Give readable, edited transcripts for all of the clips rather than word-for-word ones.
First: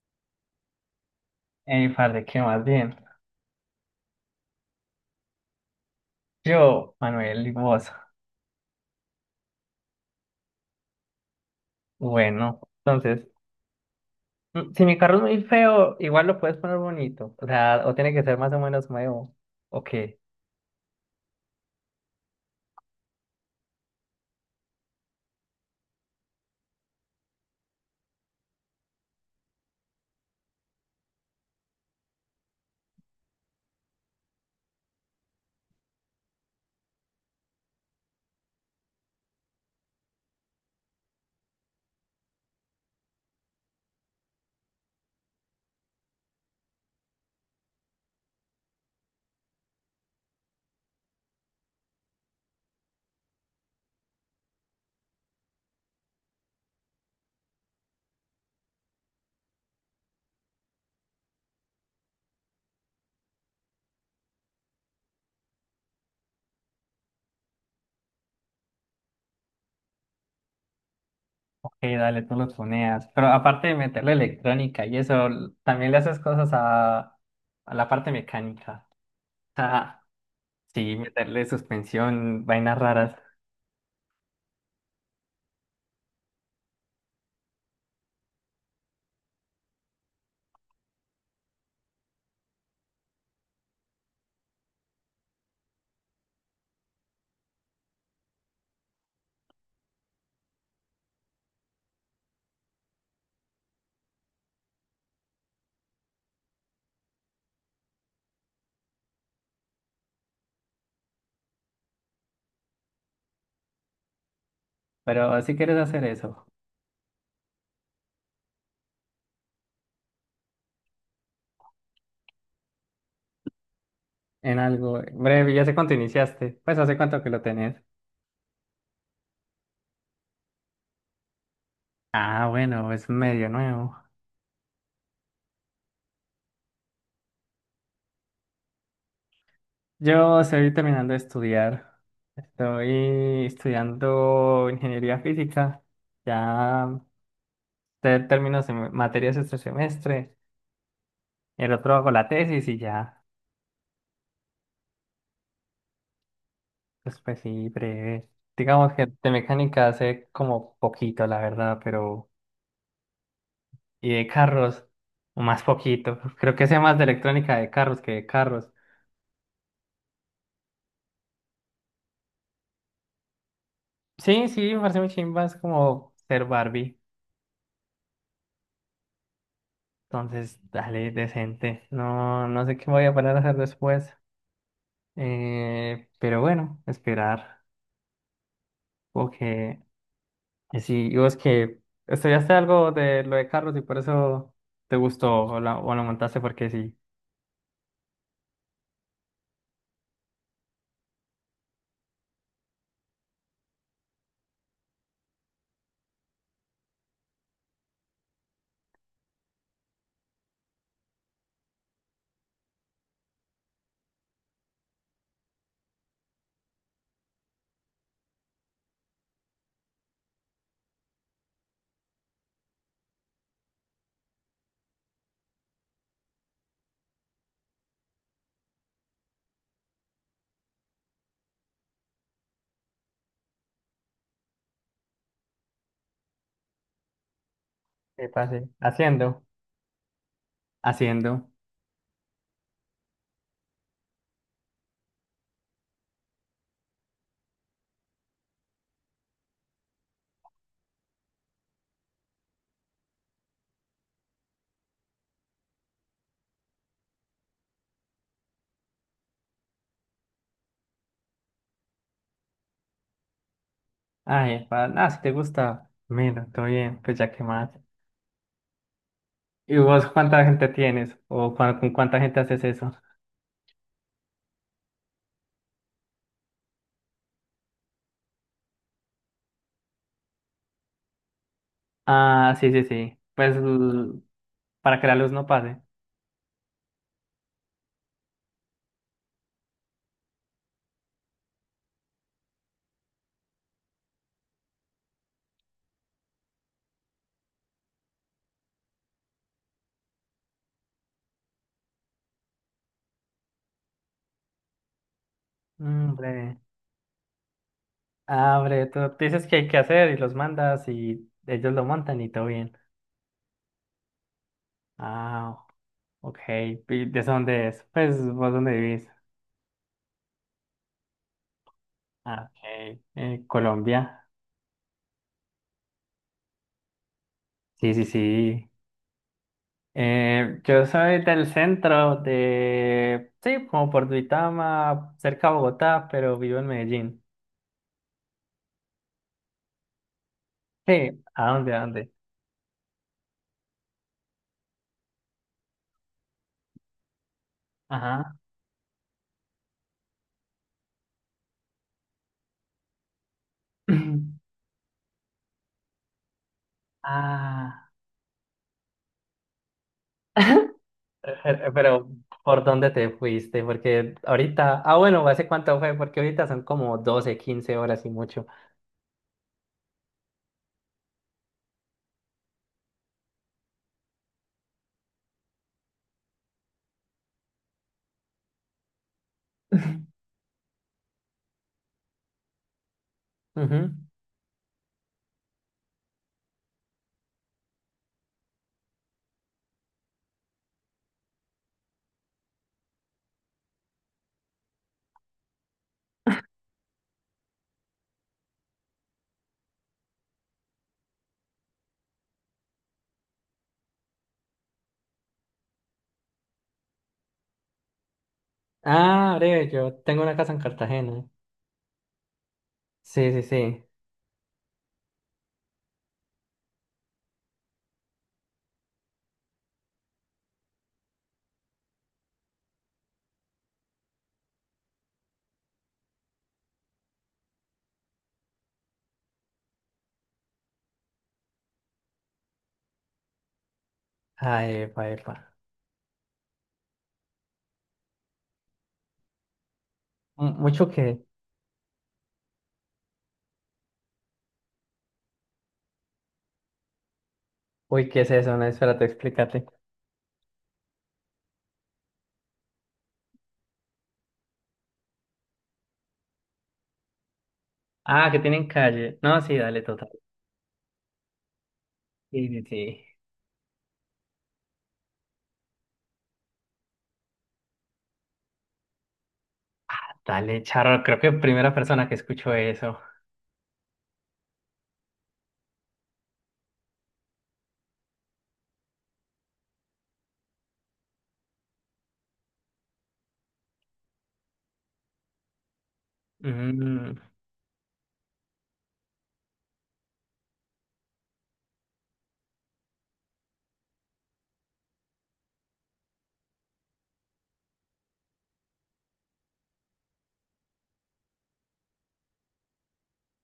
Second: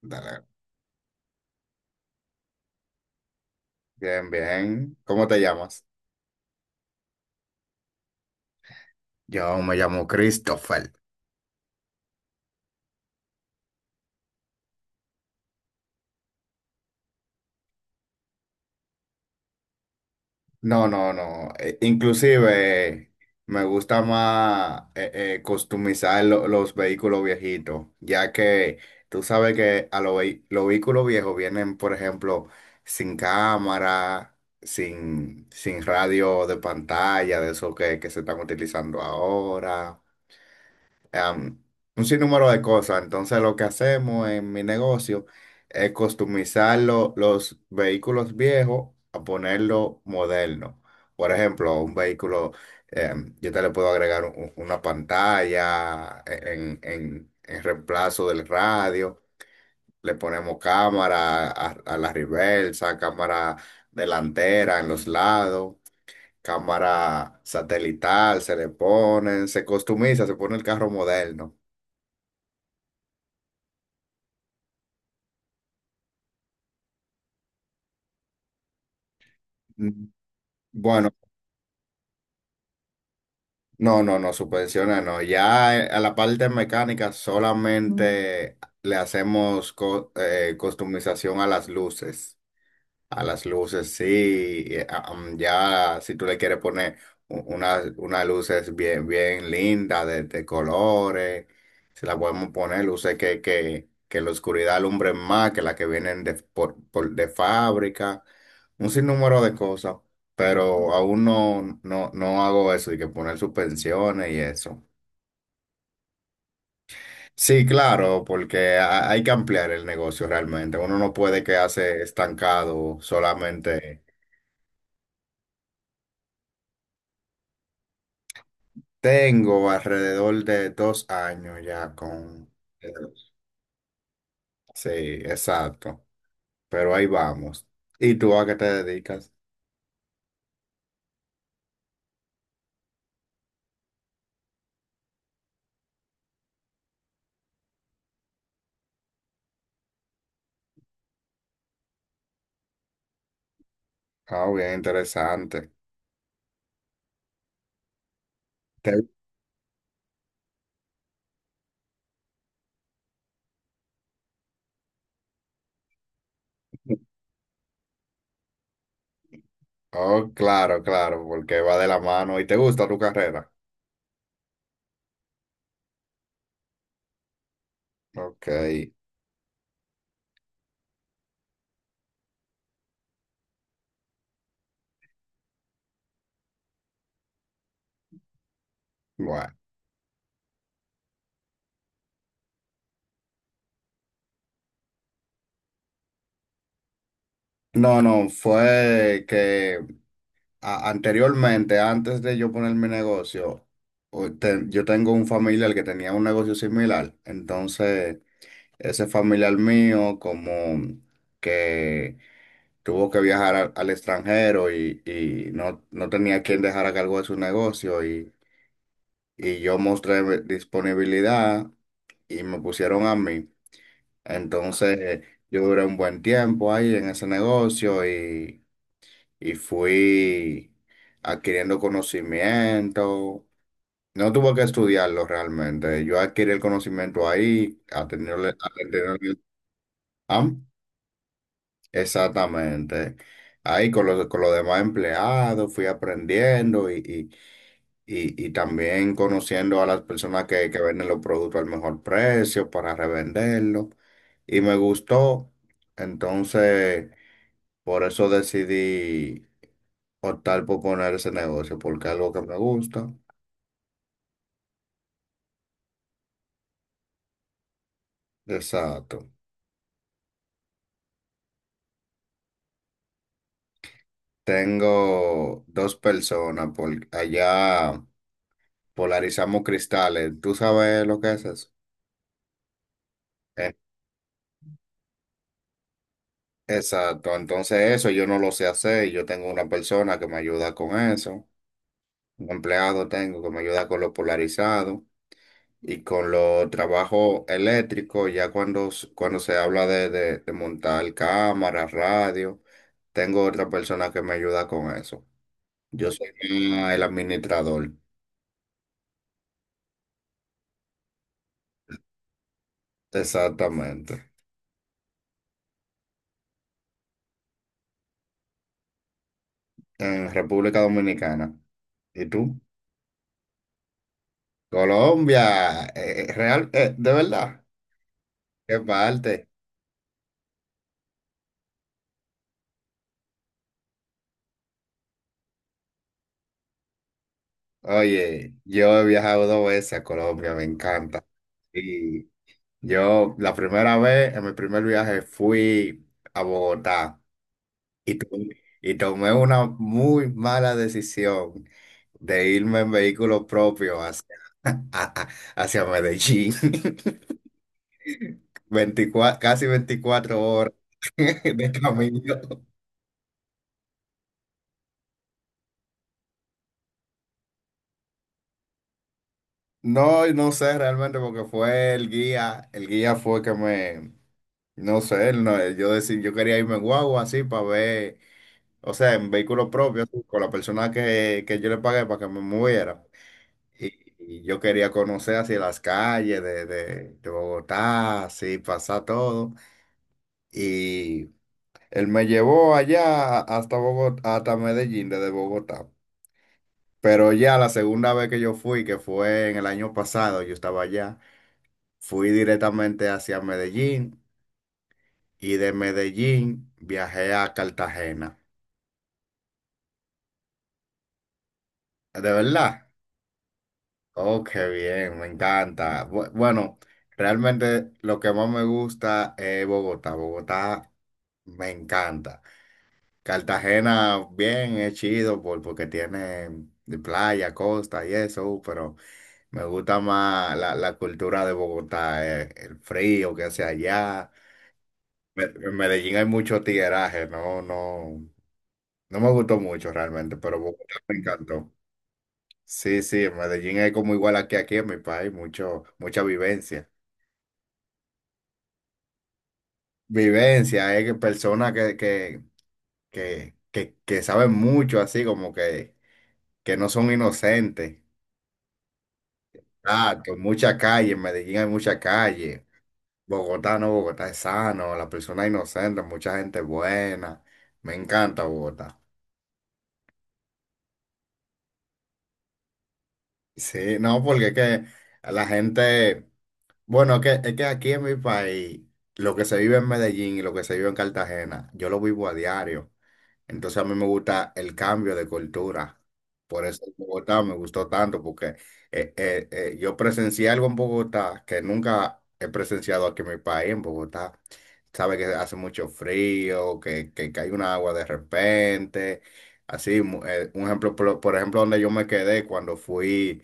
Dale. Ey, parce, que más bien. Bien, bien. ¿Cómo te llamas? Yo, Manuel, ¿y vos? Yo me llamo Christopher. Bueno, entonces, si mi carro es muy feo, ¿igual lo puedes poner bonito? O sea, ¿o tiene que ser más o menos nuevo? Ok, No, no, no. Inclusive me gusta más customizar los vehículos viejitos, ya que tú sabes que a los vehículos viejos vienen, por ejemplo, sin cámara, sin radio de pantalla, de eso que se están utilizando ahora. am, un sinnúmero de cosas. Entonces, lo que hacemos en mi negocio es customizar los vehículos viejos a ponerlo moderno. Por ejemplo, un vehículo, yo te le puedo agregar una pantalla en reemplazo del radio. Le ponemos cámara a la reversa, cámara delantera en los lados, cámara satelital, se le ponen, se customiza, se pone el carro moderno. ok, dale, tú lo tuneas. Pero aparte de meterle electrónica y eso, también le haces cosas a la parte mecánica. O sea, Mm, sí, Bueno, meterle suspensión, vainas raras. no, no, no, suspensiones no. Ya a la parte mecánica solamente le hacemos customización a las luces. A las luces, sí. Ya, si tú le quieres poner unas luces bien, bien lindas, de colores, se las podemos poner, luces que la oscuridad alumbren más que las que vienen de fábrica, un sinnúmero de cosas, pero aún no, no, no hago eso, y que poner suspensiones y eso. Pero si quieres hacer eso Sí, claro, porque hay que ampliar el negocio realmente. Uno no puede quedarse estancado solamente. en algo breve, ya sé cuánto iniciaste. Pues, ¿hace cuánto que lo tenés? Tengo alrededor de 2 años ya Ah, con... bueno, es medio nuevo. Sí, exacto. Pero ahí vamos. ¿Y tú a qué te dedicas? Yo estoy terminando de estudiar. Estoy estudiando ingeniería física. Ya termino materias este semestre. El otro hago la tesis y ya. Ah, bien interesante. Pues, pues sí, breve. Digamos que ¿Te- de mecánica hace como poquito, la verdad, pero. Y de carros, más poquito. Creo que sé más de electrónica de carros que de carros. Oh, claro, claro, porque va de la mano. ¿Y te gusta tu carrera? Sí, sí, me parece muy chimba. Es como ser Barbie. Ok, Entonces, dale, decente. No, no sé qué voy a parar a hacer después. Pero bueno, esperar. bueno. Porque que sí, ¿y vos que estudiaste algo de lo de carros y por eso te gustó o, o lo montaste porque sí? No, no, fue que anteriormente, antes de yo poner mi negocio, yo tengo un familiar que tenía un negocio similar. Entonces, ese familiar mío como que tuvo que viajar al extranjero y no, no tenía quien dejar a cargo de su negocio y yo mostré mi disponibilidad y me pusieron a mí. Entonces yo duré un buen tiempo ahí en ese negocio y fui adquiriendo conocimiento. No tuve que estudiarlo realmente. Yo adquirí el conocimiento ahí, ¿Qué atendiendo, pase? atendiendo. Haciendo. ¿Ah? Haciendo. Exactamente. Ahí con los demás empleados fui aprendiendo y también conociendo a las personas que venden los productos al mejor precio para revenderlos. Y me gustó. Entonces, por eso decidí optar por poner ese negocio, porque es algo que me gusta. Ay, si te gusta, mira, todo bien, pues ya que más. Exacto. ¿Y vos cuánta gente tienes? ¿O con cuánta gente haces eso? Tengo dos personas por allá, polarizamos cristales. ¿Tú sabes lo que es eso? Ah, sí, sí, sí. Pues para que la luz no pase. Exacto, entonces eso yo no lo sé hacer, yo tengo una persona que me ayuda con eso, un empleado tengo que me ayuda con lo polarizado y con los trabajos eléctricos, ya cuando, cuando se habla de montar cámaras, radio, tengo otra persona que me ayuda con eso. Yo Mm, soy breve. más el administrador, Ah, tú dices que hay que hacer y los mandas y ellos lo montan y todo bien. exactamente, Ah, ok. ¿Y de dónde es? Pues, ¿vos dónde vivís? en República Dominicana. ¿Y Ah, tú? ok. Colombia. Colombia, real, de verdad, Sí, sí, sí. qué parte. Yo soy del centro de... Sí, como por Duitama, cerca de Bogotá, pero vivo en Medellín. Oye, yo he viajado dos veces a Colombia, me Sí, encanta. ¿a dónde, a dónde? Y yo la primera vez, en mi primer viaje, fui a Bogotá y, to- Ajá. y tomé una muy mala decisión de irme en vehículo propio hacia, a- a- hacia Medellín. Ah. 24 casi 24 horas de Pero, ¿por camino. dónde te fuiste? Porque ahorita... Ah, bueno, ¿hace cuánto fue? Porque ahorita son como 12, 15 horas y mucho. No, no sé realmente porque fue el guía fue que me, no sé, él no, yo decía, yo quería irme en guagua así para ver, o sea, en vehículo propio, así, con la persona que yo le pagué para que me moviera. Ujú. Y yo quería conocer así las calles de Bogotá, así pasar todo. Y él me llevó allá hasta Bogotá, hasta Medellín, desde Bogotá. Pero ya la segunda vez que yo fui, que fue en el año pasado, yo estaba allá, fui directamente hacia Medellín y de Medellín viajé a Cartagena. Ah, breve, yo tengo una casa en Cartagena. De verdad. Sí, sí, sí. Oh, qué bien, me encanta. Bueno, realmente lo que más me gusta es Bogotá. Bogotá me encanta. Cartagena, bien, es chido porque tiene de playa, costa y eso, pero me gusta más la cultura de Bogotá, el frío que hace allá. Ah, epa, epa. En Medellín hay mucho tigueraje, no, no, no me gustó mucho realmente, Mm, pero mucho Bogotá me que. encantó. Sí, sí, en Medellín es como igual aquí, aquí en mi país, mucho, mucha vivencia. Uy, ¿qué es eso? No, espérate, explícate. Vivencia, es que personas que saben mucho, así como que no son inocentes. Ah, que tienen calle. No, sí, dale, total. Ah, que mucha calle, en Medellín hay mucha Sí, sí, calle. sí. Bogotá no, Bogotá es sano, la persona es inocente, mucha gente buena. Me encanta Bogotá. Dale, charro, creo que primera persona que escucho eso. Sí, no, porque es que a la gente, bueno, es que aquí en mi país, lo que se vive en Medellín y lo que se vive en Cartagena, yo lo vivo a diario. Entonces a mí me gusta el cambio de cultura. Por eso en Mm. Bogotá me gustó tanto, porque yo presencié algo en Bogotá que nunca he presenciado aquí en mi país, en Bogotá. Sabe que hace mucho frío, que cae un agua de repente. Así, un ejemplo, por ejemplo, donde yo me quedé cuando fui,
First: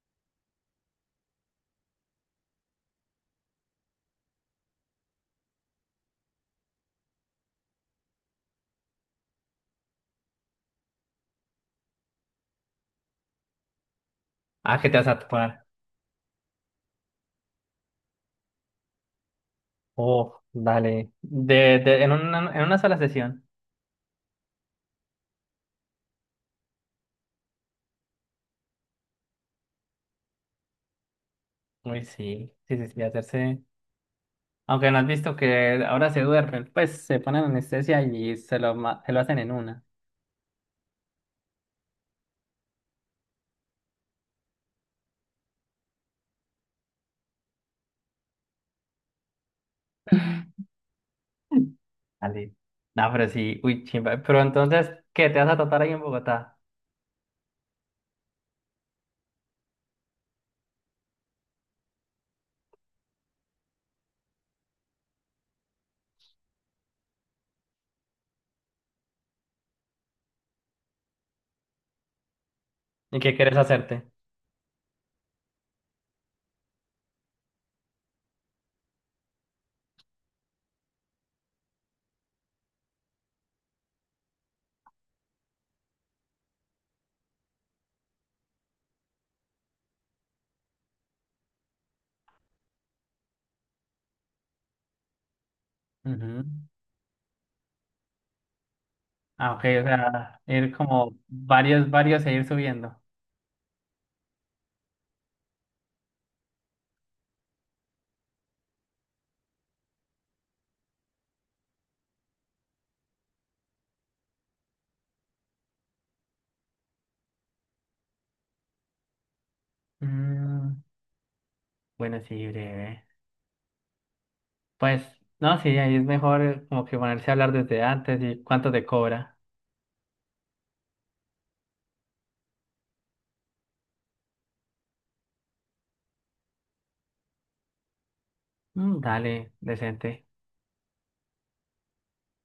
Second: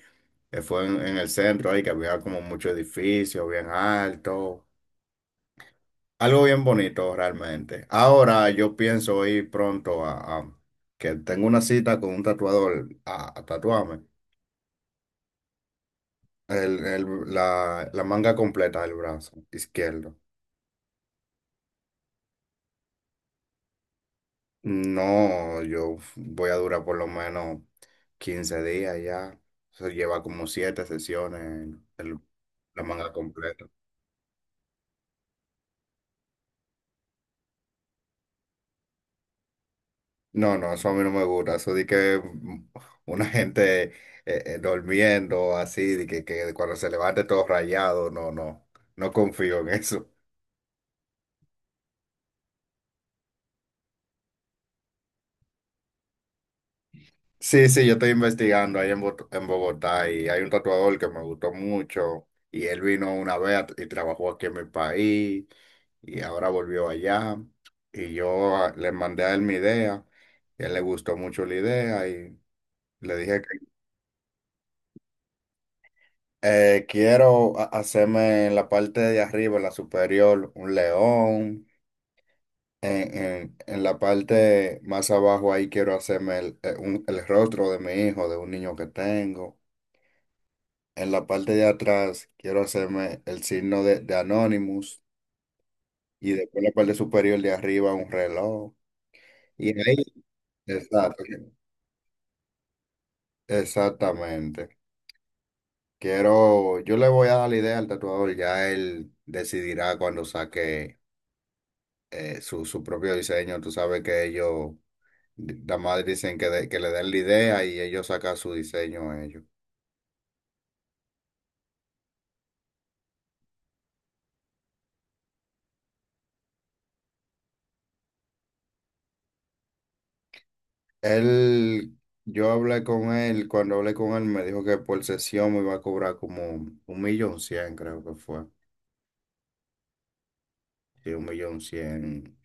fue en el centro ahí, que había como muchos edificios bien altos. Algo bien bonito realmente. Ahora yo pienso ir pronto que tengo una cita con un tatuador a tatuarme Ah, que te vas a topar. el- el- la manga completa del brazo izquierdo. Oh, dale. ¿En una, en una sola sesión? No, yo voy a durar por lo menos 15 días ya. Se lleva como siete sesiones Uy, el- sí, sí, la sí, sí, manga hacerse. completa. ¿Aunque no has visto que ahora se duermen, pues se ponen anestesia y se lo, se lo hacen en una? No, no, eso a mí no me gusta. Eso de que una gente durmiendo así, de que cuando se levante todo rayado, no, no, no confío en eso. Dale, no, pero sí, uy, chimba. Pero entonces, ¿qué te vas a tratar ahí en Bogotá? Sí, sí, yo estoy investigando en Bogotá y hay un tatuador que me gustó mucho y él vino una vez y trabajó aquí en mi país y ahora volvió allá y yo le mandé a él mi idea y a él le gustó mucho la idea y le ¿Y qué dije. quieres hacerte? Quiero hacerme en la parte de arriba, en la superior, un león. En la parte más abajo ahí quiero hacerme el rostro de mi hijo, de un niño que tengo. En la parte de atrás quiero hacerme el signo de Anonymous. Y Ujú. después en la parte superior de arriba un reloj. Ah, ok, Y o ahí, sea, ir como exacto, varios, varios e ir subiendo. exactamente. Quiero, yo le voy a dar la idea al tatuador, ya él decidirá cuando saque su propio diseño. Tú sabes que ellos, nada más dicen que le den la idea y ellos sacan su diseño a ellos. Mm, bueno, sí, breve. Pues, no, sí, ahí es mejor como que ponerse a hablar desde antes y cuánto te cobra. Él, yo hablé con él, cuando hablé con él me dijo que por sesión me iba a cobrar como 1.100.000, creo que fue. Mm, dale, decente. Sí, 1.100.000.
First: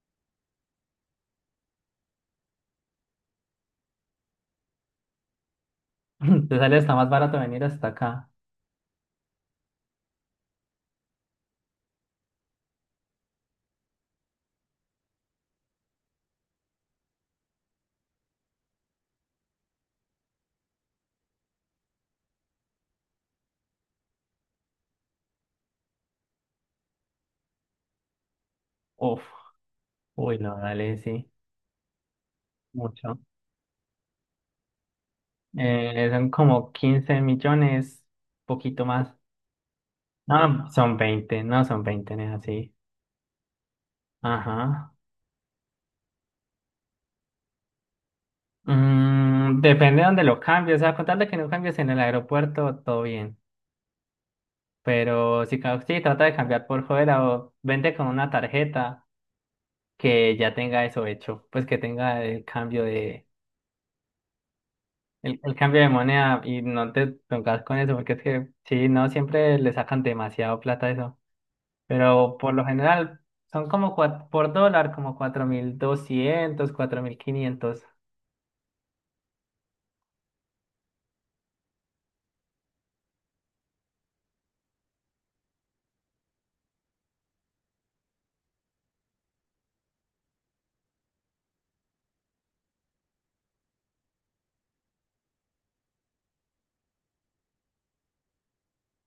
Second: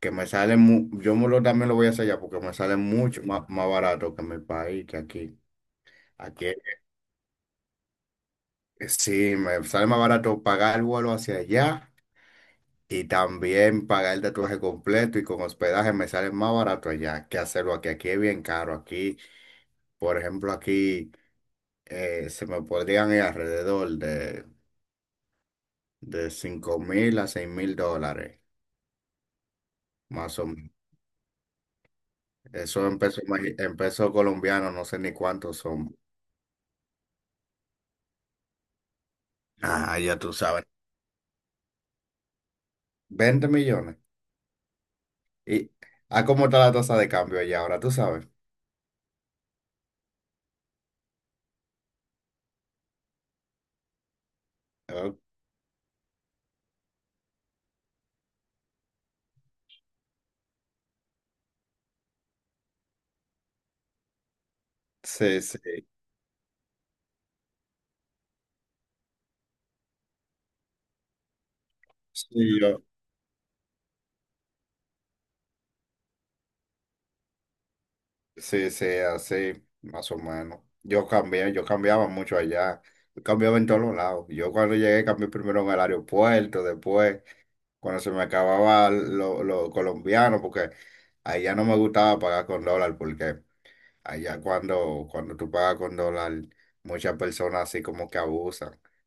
Que me sale, yo me lo, también lo voy a hacer allá porque me sale mucho más, más barato que en mi país, que aquí. Aquí, Te sale hasta más barato venir hasta acá. Sí, me sale más barato pagar el vuelo hacia allá y también pagar el tatuaje completo y con hospedaje me sale más barato allá que hacerlo aquí. Aquí es bien caro. Aquí, por ejemplo, aquí se me podrían ir alrededor de 5.000 a 6.000 dólares, Uf, uy, más o no, menos. dale, sí, Eso en mucho. En pesos colombianos, no sé ni cuántos son. Son como 15 millones, poquito más. Ah, ya tú sabes. No, son 20. No, son 20. No, es así. 20 millones. Ajá. ¿Y a cómo está la tasa de cambio allá ahora? ¿Tú sabes? Mm, depende de dónde lo cambies. O sea, con tal de que no cambies en el aeropuerto, todo bien. Oh, Pero si, si trata de cambiar por fuera o vente con una tarjeta que ya tenga eso hecho, pues que tenga sí, el sí. cambio de moneda y no te pongas con eso, porque es que sí, no siempre le sacan demasiado plata a eso. Pero por Sí, lo general son como por dólar, como cuatro, 4.200, 4.500. sí, sí, así, más o menos. Yo cambié, yo cambiaba mucho allá. Yo cambiaba en todos los lados. Yo cuando llegué cambié primero en el aeropuerto, después cuando se me acababa lo colombiano, porque allá no me gustaba pagar con dólar, porque allá cuando, cuando tú pagas con dólar, muchas personas así como que abusan.